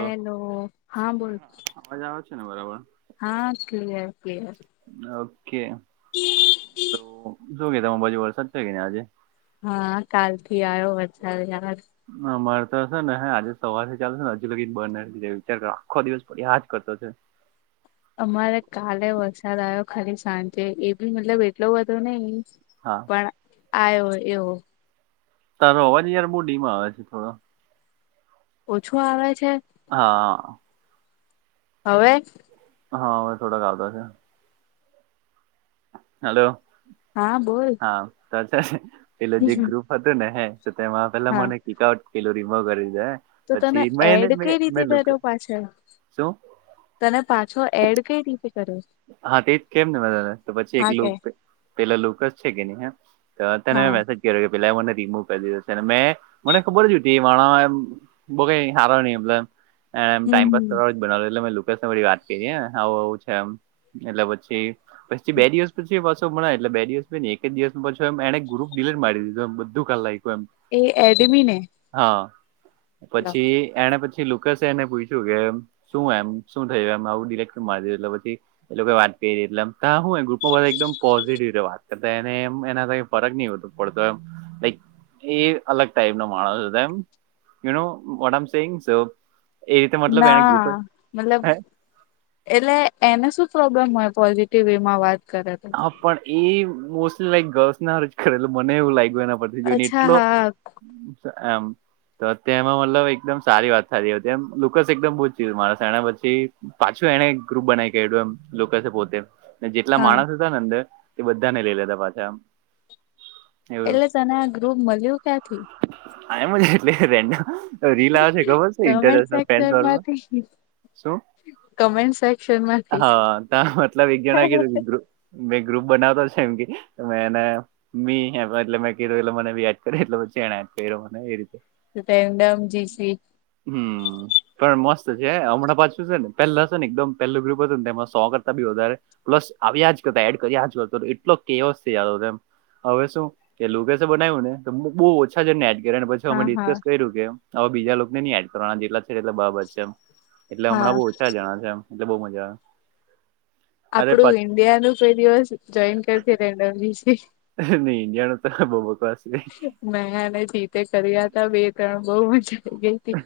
Hello હા બોલ. અવાજ આવે છે ને બરાબર. હા ક્લીયર ક્લીયર. ઓકે તો શું કે તમા બાજુ વરસાદ છે કે આજે. હા કાલથી આવ્યો વરસાદ [unintelligible] હ મળરતો છે ને આજે સવારથી ચાલુશે ને હજુ લગી જ બંધ નથી થયું [unintelligible] આખો દિવસ પડ્યા જ કરતો છે. અમારે કાલે વરસાદ આવ્યો ખાલી સાંજે એ બી મતલબ એટલો બધો નઈ હા. પણ આવ્યો એવો. તારો અવાજ યાર બો ભીમ આવે છે થોડો. ઓછો આવે છે. હા. હવે. હા હવે થોડાક આવતા છે. હલો. હા બોલ. હા તો છે એટલે જે ગ્રુપ હતો ને હે તો તેમાં પેલા હા મને પીકઆઉટ પેલો રીમુવ કરી દે. તો તને એડ કઈ રીતે કર્યો પાછ. શું તને પાછો એડ કઈ રીતે કરે. હા તેજ કેમ ને બધાને તો પછી એક કે પેલા લોક જ છે કે નહી હા. તો તેને મેં હા મેસેજ કર્યો કે પેલા મને રીમૂવ કરી દીધો છે મે મને ખબર જ હુતી એ માણ બો કઈ હારો ની મલે. એમ હમ ટાઇમપાસ હમ કરવા ઉજ બનાવે લુ એટલે મે [unintelligible] વાત કરી આવું આવું છે એમ એટલે પછી પછી બે દિવસ પછી એ એટલે બે દિવસને એક જ દિવસમાં પાછે એમ એણે ગ્રુપ ડીલીટ મારી દીધો એ બધું કાર્ડ લઈખો એમ. એ એડમી ને. હા પછી એને પછી લુકસે એને પૂછ્યું કે શું એમ શું થયું એમ આવું ડીલીટ [unintelligible] મારી એટલે પછી એ લોકો વાત કરી એટલે આમ તા હું એ ગ્રુપમાં એકદમ પોઝિટિવ રીતે વાત કરતા એને એમ એના [unintelligible] ફરક નહીં હોતો પડતો એમ લાઈક એ અલગ ટાઈપ નો માણસ હતો એમ. [unintelligible] એ રીતે મતલબ એને ના ગ્રુપે મતલબ એટલે એને શું પ્રોબ્લેમ હોય પોઝિટિવ વે માં વાત કરે તો. હા પણ એ મોસ્ટલી લાઈક ગર્લ્સ ના હારુ જ કરે મને એવું લાગ્યું એના પરથી જોઈને અચ્છા એટલો હા આમ. તો તેમાં મતલબ એકદમ સારી વાત થતી હતી એમ લુકસ એકદમ બૂ જ [unintelligible] માણસ એને પછી પાછું એને ગ્રુપ બનાવી કર્યું એમ [unintelligible] પોતે. ને જેટલા હા માણસ હતા ને અંદર એ બધાને લઈ લેતા પાછા આમ. એટલે તને આ ગ્રુપ મળ્યું ક્યાંથી. આઈ એમ જ એટલે રેન્ડમ રીલ આવે છે ખબર છે કમેન્ટ ઇન્ટરશ સેક્શન [unintelligible] વાળું માં. માંથી શું? કમેન્ટ સેક્શન માંથી હા ત મતલબ એક જણાને કીધું કે ધ્રુવ મેં ગ્રુપ બનાવતો છે એમ કે તો મેને મી એટલે મેં ક્યું એટલે મને બી યાદ કર્યો એટલે પછી તેણે મને એ રીતે. તો તેમ ડમ જીસી હમ પણ મસ્ત છે હમણાં પાછું છે ને પહેલા છે ને એકદમ પહેલું ગ્રુપ હતું ને તેમાં સો કરતા બી વધારે પ્લસ આવ્યા જ કરતા એડ કર્યા જ કર એટલો કેવ છે એમ. હવે શું કેલું કે છે બનાવ્યું ને તો બહુ ઓછા છે ને એડ કરને પછી અમે હા હા ડિસ્કસ કર્યું કે હવે બીજા લોકોને ની એડ જેટલા છે એટલે બરાબર છે એમ એટલે હા હમણાં બહ ઓછા જણા છે એટલે બહ મજા આવે. અરે આપડું પાછ ઇન્ડિયાનું કોઈ દિવસ જોઈન કરતી રેન્ડમ બીસી નહી ઇન્ડિયાનો તો બહુ બકવાસ છે મેને જીતે કર્યા ત બે ત્રણ બઉ મજા આઈ ગઈતી.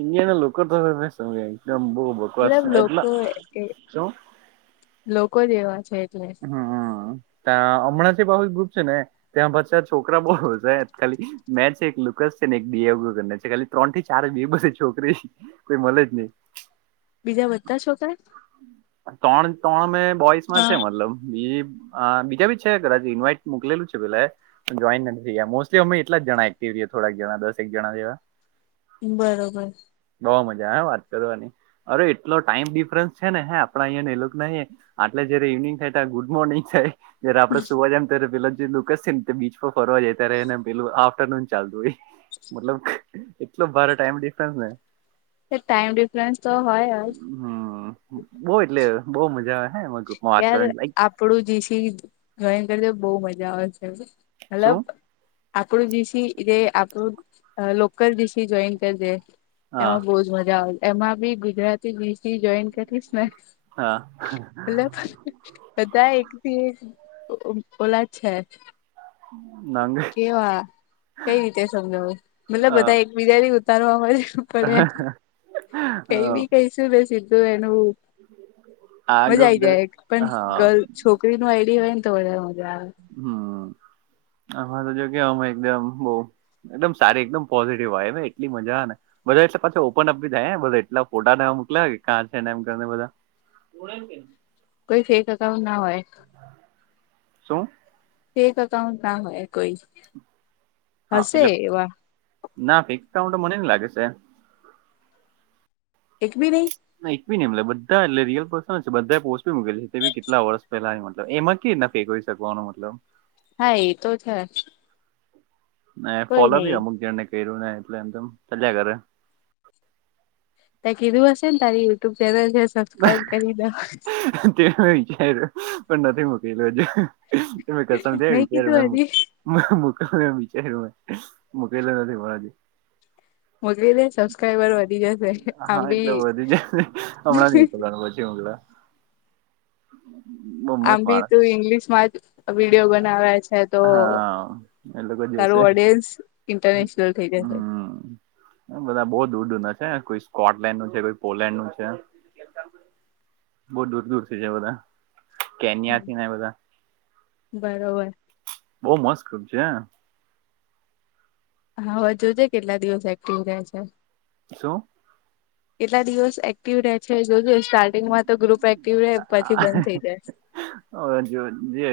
ઇન્ડિયાના લોકો તો [inaudible] એકદમ બહુ બકવાસ મતલબ એટલા લોકો એ શું લોકો જે એવા છે એટલે હમમ તા અણાજી બાહુલ ગ્રુપ છે ને ત્યાં પછા છોકરા બહુ ખાલી મે છે એક લુકસ છે ને એકને છે ખાલી. ત્રણ થી ચાર બે બધ છોકરી કોઈ મળે જ નહી. બીજા બધા છોકરા? ત્રણ ત્રણ મેં બોઈસમાં છે હા મતલબ બી બીજા બી છે કદાચ ઇન્વાઈટ મોકલેલું છે પેલાએ. જોઈન નથી થયા મોસ્ટલી અમે એટલા જણા એક્ટિવએ થોડાક જણા દસક જણા જેવા. બરોબર. બઉ મજા હહ વાત કરવાની. અરે એટલો ટાઈમ ડિફરન્સ. છે ને હે આપડા અહંને એ લોકો નહી આટલે જય્યારે ઇવનિંગ થાય ત ગુડ મોર્નિંગ થાય. તે આપણે સુવા જાય ને ત્યારે લક્ઝરી લુકે બીચ ફરવા જતા રહે ને પેલ આફ્ટરનૂન ચાલતું હોય. મતલબ એટલો ભારે ટાઈમ ડિફરન્સ ને. તો ટાઈમ ડિફરન્સ તો હોય જ. હમ બઉ એટલે બહુ મજા આવે. હે એમાં ગ્રુપમાં વાત યાર કરવાની લાઈક આપણું જીસી જોઈંગ કરી બહુ મજા આવે છે. મતલબ શું આપણું જીસી જે આપણું લોકલ જીસી જોઈન કરજે. હા એમાં બહુ જ મજા આવે. એમાં બી ગુજરાતી ગીત. હા મતલબ બધા એકથી એક ઓલા છે. નાંગ કેવા, કઈ રીતે સમજાવું, મતલબ અ બધા એકબીજાથી ઉતારવા હોય છે. પણ અ કઈ બી કઈશું ને સીધું એનું આ મજા ગ્રુપ આઈ જરાક જાય એક પણ હા છોકરી ન આઈડી હોય ને તો વધારે મજા આવે. હમ આમાં તો જો કેમાં એકદમ બઉ. એકદમ સારી એકદમ પોઝિટિવ આવે એટલી મજા ને. બધા એટલે પાછ ઓપન અપ બી થાય બધ એટલા ફોટાવા મોક્યા ક છેને એમને બધા. [inaudible] કોઈ ફેક અકાઉન્ટ ના હોય. શું? ફેક અકાઉંન્ટ ના હોય કોઈ. હા હશે એટલે એવા ના ફેંક કાઉન્ટ તો મને ની લાગે સે. એક બી નહી? ના એક બી ન મતલબ બધા એટલે રિયલ પર્સન બધા પોસ્ટી બી મૂકેલી છે કેટલા વર્ષ પેલા મતબ એમાં કી ના ઠીકઈ શકોનો મતલબ હા એ તો છે. કોઈ ફોલો નહી બી અમુક જણને કર્યું ને એટલે એમમ ચલ્યા ઘરે ત્યાં કીધું હશે ને તારી યુટ્યુબ ચેનલ છે સબસ્ક્રાઈબ કરી દો. તે મેં વિચાર્યું પણ નથી મૂકેલું હજ કસમ થ મેં કીધું વિચાર્યું હજી મે મકલવા વિચાર્યું મકેલો નથી મળજે મોકલી દે સબસ્ક્રાઈબર વધી જશે આમ હા એટલે બી વધી જાય. હમણાં પલાચીું પલા બહુ મસ્ત આમ બી માણસ તો તું ઈગ્લિશ મા વિડીયો બનાવે છે હા એ લોકો જોવશે તારું ઓડિયન્સ ઇન્ટરનેશનલ થઈ જશે હમ બધા બઉુ દૂર દૂરના છે કોઈ સ્કોટલેન્ડ નું છે કોઈ પોલેન્ડ નું છે. બહ દૂર દૂર થી જ બધા કેનિયાથી ના બધા બરોબર. બહુ મસ્ત છે. હા હવે જોજે કેટલા દિવસ એક્ટિવ રહે છે. શું. કેટલા દિવસ એક્ટિવ રહે છે જોજુ સ્ટાર્ટિંગમાં તો ગ્રુપ એક્ટિવ રહેે પછી બંધ થઇ જાય. હ જે આપડ મતલબ હે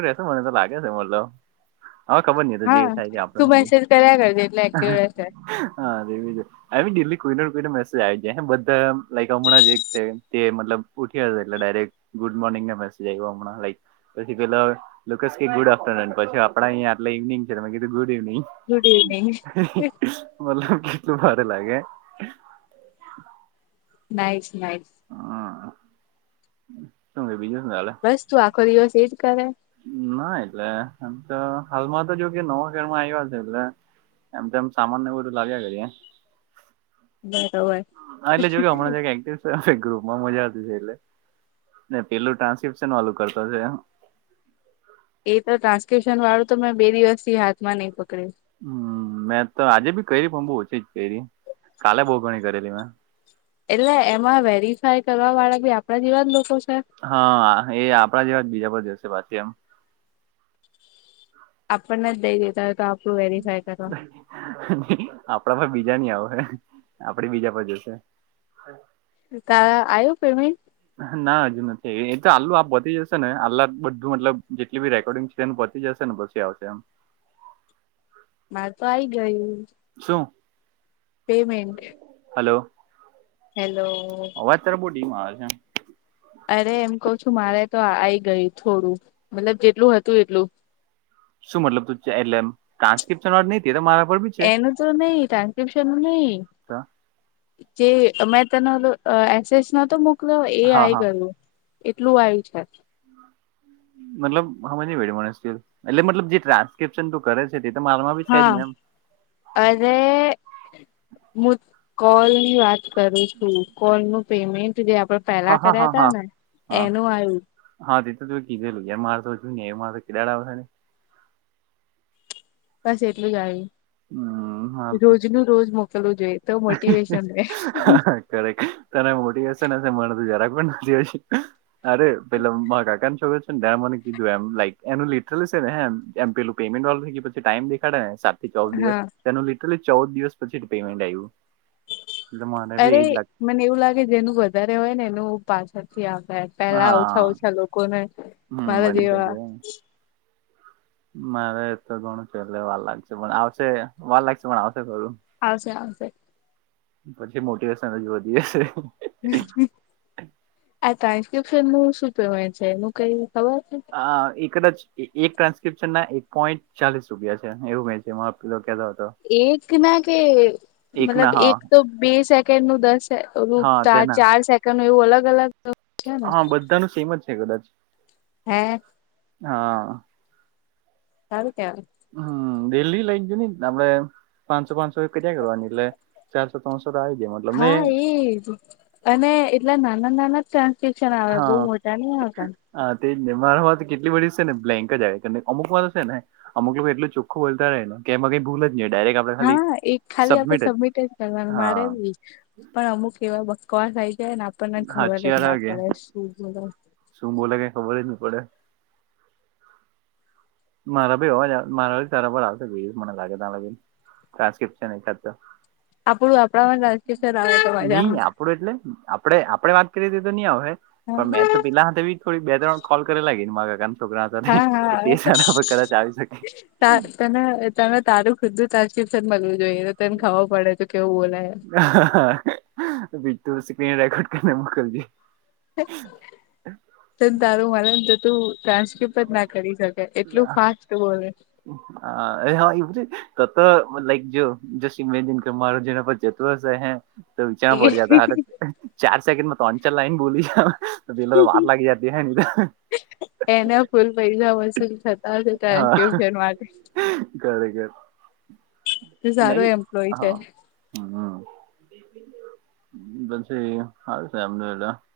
રહેશે મને તો લાગે છે મતલબ હા ખબર નહ તો જે હા થાય છે આપ તું મેસેજ કર્યા કરજે એટલે એક્ટિવ રહેશે હાવી દિલ્લી કોઈનેને કોઈને મેસેજ આવી જાય બધા લક હમણાં જે એક મતલ ઉઠ એટ ડાયરેક્ટ ગુડ મોર્નિંગ મેસેજ આવ્યો હમણાં લક પછી પેલા લુકસ કે ગુડ આફ્ટરનુન પછી આપડા અહીયા આટલે ઇવનિંગ છે કીધું ગુડ ઇવનિંગ ગુડ ઇવનિંગ મલ કેટલું ભારે લાગે. નાટ નાટ ત બીજનેસંગાે બસ તું આખો દિવસ એજ કરે ના એટલેમ તો હાલમાં તો જો કે નવા ખેરમાં આવ્યા છે એટલે એમ તો એમ સામાન ને બધું લાગ્યા કર. બરોબર. હ એટલે જોયયો હમણાંયા એક્ટિવ હવે ગ્રુપમાં મજાતી છે એટલે પેલું ટ્રાન્સ્કિપ્શન વાલું કરતો છે. એ તો ટ્રાન્સકુશન વાળું તો મેં બે દિવસથી હાથમાં નહી પકડ્યું. હમ મેં તો આજે બી કરી પણ બુ ઓછી જ કરી કાલે બહુ ઘણી કરેલી મેં એટલે એમાં વેરીફાય કરવા વાળા બી આપણા જેવા લોકો છે. હા એ આપડા જેવા જ બીજા પણ દિવસે પાછી એમ આપણને જ દઈ દેતા હોય તો આપણું વેરીફાય કરવા. આપણા પર બીજા નની આવ હ આપડે બીજા પર જશે તારે આવ્યો પેરમેન્ટ. ના હજુ નથી એ તો આલ્લું આપ વધી જશે ને આલ્લા બધું મતલબ જેટલી બી રેકોર્ડિંગ છે. તેને પચી જશે ને પછી આવશે એમ મારે તો આઈ ગયું. શું. પેમેન્ટ. Hello hello. અવાજ ત્યારે બહટીમાં આવે છે. અરે એમ કહ છું મારે તો આઈ ગઈ થોડું મતલબ જેટલું હતું એટલું શું મતલબ ત એટલે કન્સ્કપ્શન વાર નહ તો મારા પર ભી છે. એનું તો નહી તણ વિશન નઈ. જે મેં તેનો એસેસ નતો એ હા આવી હા ગયું એટલું આવયુ છે મતલબ હમજ ની પયડી મને એટલે મતલબ જે ટ્રાન્સક્રિપ્શન તું કરે છે તે તો મારમાં બી છે જ હા ને એમ અરે મુું કોલ ની વાત કરું છું કોલ નું પેમેન્ટ જે આપણે હા પેલા હા કર્યા હા ત હા ને હા એનું આવ્યું હા તે તો તું કીધેું એ માર તો ને એ માર તો કેાડ આવશે ને બસ એટલું જ હમ માર આવ્યું તો રોજ નુ રોજ મોકલવું જોઈએ એ તો મોટિવેશન રે કરરે તને મોટીવેશન હશે મનતો તજરાય પણ નથી હશે અરે પેલો મરા કાકા છોકરો છે મને કીધું એમ લાઈક એનું લિટરેલી છે ને એમ પેલું પેમેન્ટ વાળું થ પછી ટાઈમ દેખાડેને ચૌદ દિવસ તેનું લિટરલી ચૌદ દિવસ પછી પેમેન્ટ આવ્યું એટલે મને બી અરે એજ લાગ મને એવું લાગે જેનું વધારે હોય ને એનું પાછળથી આવતા હશે પેલા હા ઓછા ઓછા લોકો ને હમ મારા બની જેવા શકે મારે તો ઘણું છે પેલે વાર લાગશે પણ આવશે વાર લાગશે પણ આવશે ખરું આવશે આવશે પછી મોટી વેશન જ વધી જશે આ ટ્રાન્સ્ક્રિપ્શન નું શું કેહેવાય છે એનુ કઈ ખબર છે એક કદાચ એક ટ્રાન્સ્ક્રિપ્શન ના એક પોઈન્ટ ચાલીસ રૂપિયા છે એવું મેં છે આપી કેતા એક ના કે ના મતલબ હા એક તો બે સેકન્ડ નું દસ હા રૂપતા તેના ચાર સેકન્ડ નું એવું અલગ અલગ છે ને હા બધાનું સેમ જ છે કદાચ હે હા સારું કેવાય હમ્મ ડેલી લાઈટ જોય ને આપડે પાંચસો પાંચસો રૂપિયા કરિયા કરવાની એટલે ચારસો ત્રોડશો આવી જાહે હા એજ અને એટલા નાના નાના ત શિક્શન આવે બહુ હા મોટા નહી આવતા હા તેજ ને મારામા તો કેટલીબધી છે ને બ્લેન્ક જ આવી અમુક મા તો હ છે ને અમુ લોકો એટલો ચખ્ખો બોતા હોયને એમાં કઈ ભૂલ જ નહી ડાયરેક હા એક ખાલી આપડે સબમિટ જ કરવાનું મારે હા પણ અમુક એવા બકવાસ આઈ જાય ને આપણને ખબર હાચી જ વાર ના આવે કે પડે શું બોલે શું બોલે કઈ ખબર જ નહી પડે મારા ભી હોવા મારા તારા પરર આવ તો ગય મને લાગે ત ન ટ્રાન્સક્રિપ્શન એખાદ તો આપડું આપણામાં રાજ નહી [unintelligible] આપડું એટલે આપડે આપડે વાત કરીએ હતી તે તો નહીં આવે પણ આવે મે તો પિલા હાથે ભી કોઈ બે ત્રણ કોલ કરેલા કી મારા [unintelligible] હા [unintelligible] તે શાળા પર કદાચ આવી શકે ત તને તને તારું ખુદું તરકીફ છેને મળવું જોઈએ તો તને ખબર પડે તો કેવું બોલાય હ બીજુ સ્ક્રીન રેકોર્ડ કરીને મોકલજે તન તારું માડે તો તુ જ ના કરી શકાય એટલું ફાસ્ટ બોલે હા હા એી ત લાઈક જો જ મેન મારું જે પછ તો હે તો વિચારણા એ પડી જતા હા ચાર સેકન્ડ માં ત્રણ ચાર લાઈન બોલી [unintelligible] વાટ લાગી જતી હ ને એના ફૂલ પૈસા વસૂલ થતા ટ્યુશન માટે તારે ઘેર તો સારો નહી એમ્પ્લોય છે હા હમ્મ પછી હ છે એમને [unintelligible]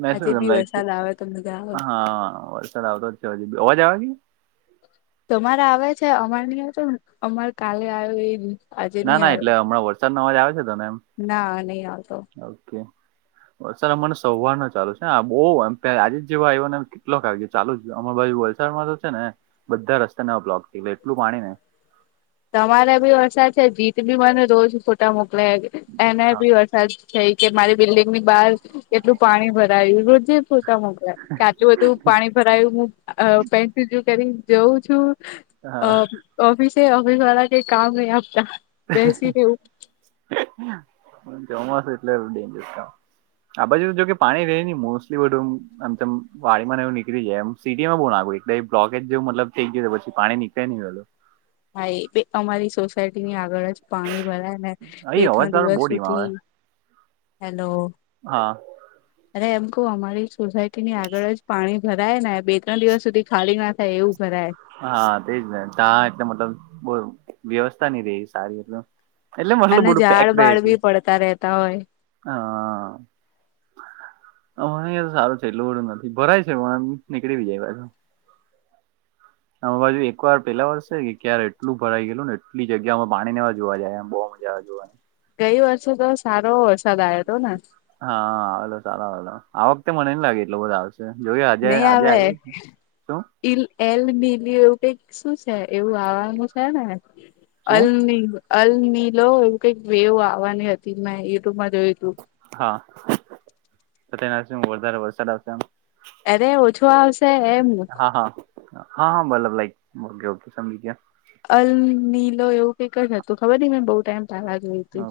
મે આજે સેને બી મેયકે. વરસાદ આવે તો મજા આવે હા વલસાદ આવતો જ છે હજી. અવાજ આવે કે? તમારે આવે છે, અમાર ની આવતો અમાર કાલે આવ એ આજે ના નહી ના એટલે આવ્યો હમણાં વરસાદ નો અવાજ આવે છે, તને એમ. ના નઈ આવતો. ઓકે. વરસાદ અમાને સવાર નો ચાલુ છે, આ બઉ આજે જ જેવા આયવોને કેટલોક આવ ચાલુ જ અમાય બાજુ વલસાડમાં તો છે ને, બધા રસ્તા ને એવું બ્લોક થઈ ગેલા એલું પાણી ને. તમારે બી વરસાદ છે, જીત બી મને રોજ ફોટા મોકલાય એને હા બી વરસાદ કેય કે મારી બિલ્લીંગ ની બાર કેટલું પાણી ભરાયું, રોજે પૂ ત મુકુ એમ. કાચું બધું પાણી ભરાયું, હું અ પેન્સિલયુ કરી જોઉં છું. અ હા. ઓફિસે ઓફિસ વાળા કય કામ નઈ આપતા. બેસીને એવું હ પન ચોમાસું એટલે ડેન્જર કામ. આ બાજુ જો કે પાણી રેય ની, મોસ્લી બધું મ એમ તેમ વાડી માં એવું નીકળી જાય એમ. સિટી માં બો નાકુ ઓય બે બ્લોકેજ જેમ મતલબ થઈ ગીયો, તો પછી પાણી નીકળે ની વેલુ. હા એ બે અમારી સોસાયટી ની આગળ જ પાણી ભરા ને અહી અવાજ બે-ત્રણ તારો દિવસ બહુ ધીમો આવે સુધી... હેલો. હા અરે! એમ કઉ અમારી સોસાયટી ની આગળ જ પાણી ભરાય ને, બે-ત્રણ દિવસ સુધી ખાલી ના થાય એવું ભરાય. હા, તેજ ને તાં એટલે મટલબ કોઈ વ્યવસ્થા ની રે સારી એકદમ. એટલે મતલ અને બધું પેક ઝાડ રે બાળ એટલે. બી પડતા રહેતા હોય હાઅ અમાયે સારું છે એટલું બધુ નથી ભરાય છે, પણ નીકળી બી જાય પાછુ. અમાય બાજુ એક વાર પેલા વરસે કે ક્યારે એટલું ભરાઈ ગેલુ ને એટલી જગ્યા માં પાણી નેવા જોવા જાય એમ, બઉ મજા આવે જોવાની. ગઈ વર્ષે તો સારો વરસાદ આયો તો ને. હા આવેલો સારા આવેલો આ વખતે મને ની લાગે એલો બધો આવશે. જોયે આજે આજે આયવો જ ઇલ એલ બિલી એવું કઈક શું છે? એવું આવાનું છે ને. શું અલની અલનીલો એવું કઈક વેવ આવવાની હતી, મેં યુટ્યુબમાં જોયું તું. હા, તો તેનાથી હુ વધારે વરસાદ આવશે એમ. અરે! ઓછો આવશે એમ. હા હા હા હા મલ્લબ લાઈક મ્મ ઓકે ઓકે સમજી ગીયો. અલ નીલો એવું કંઈક જ હતું, ખબર નઈ મે બઉ ટાઈમ પેલા જોઈ તું. ગયા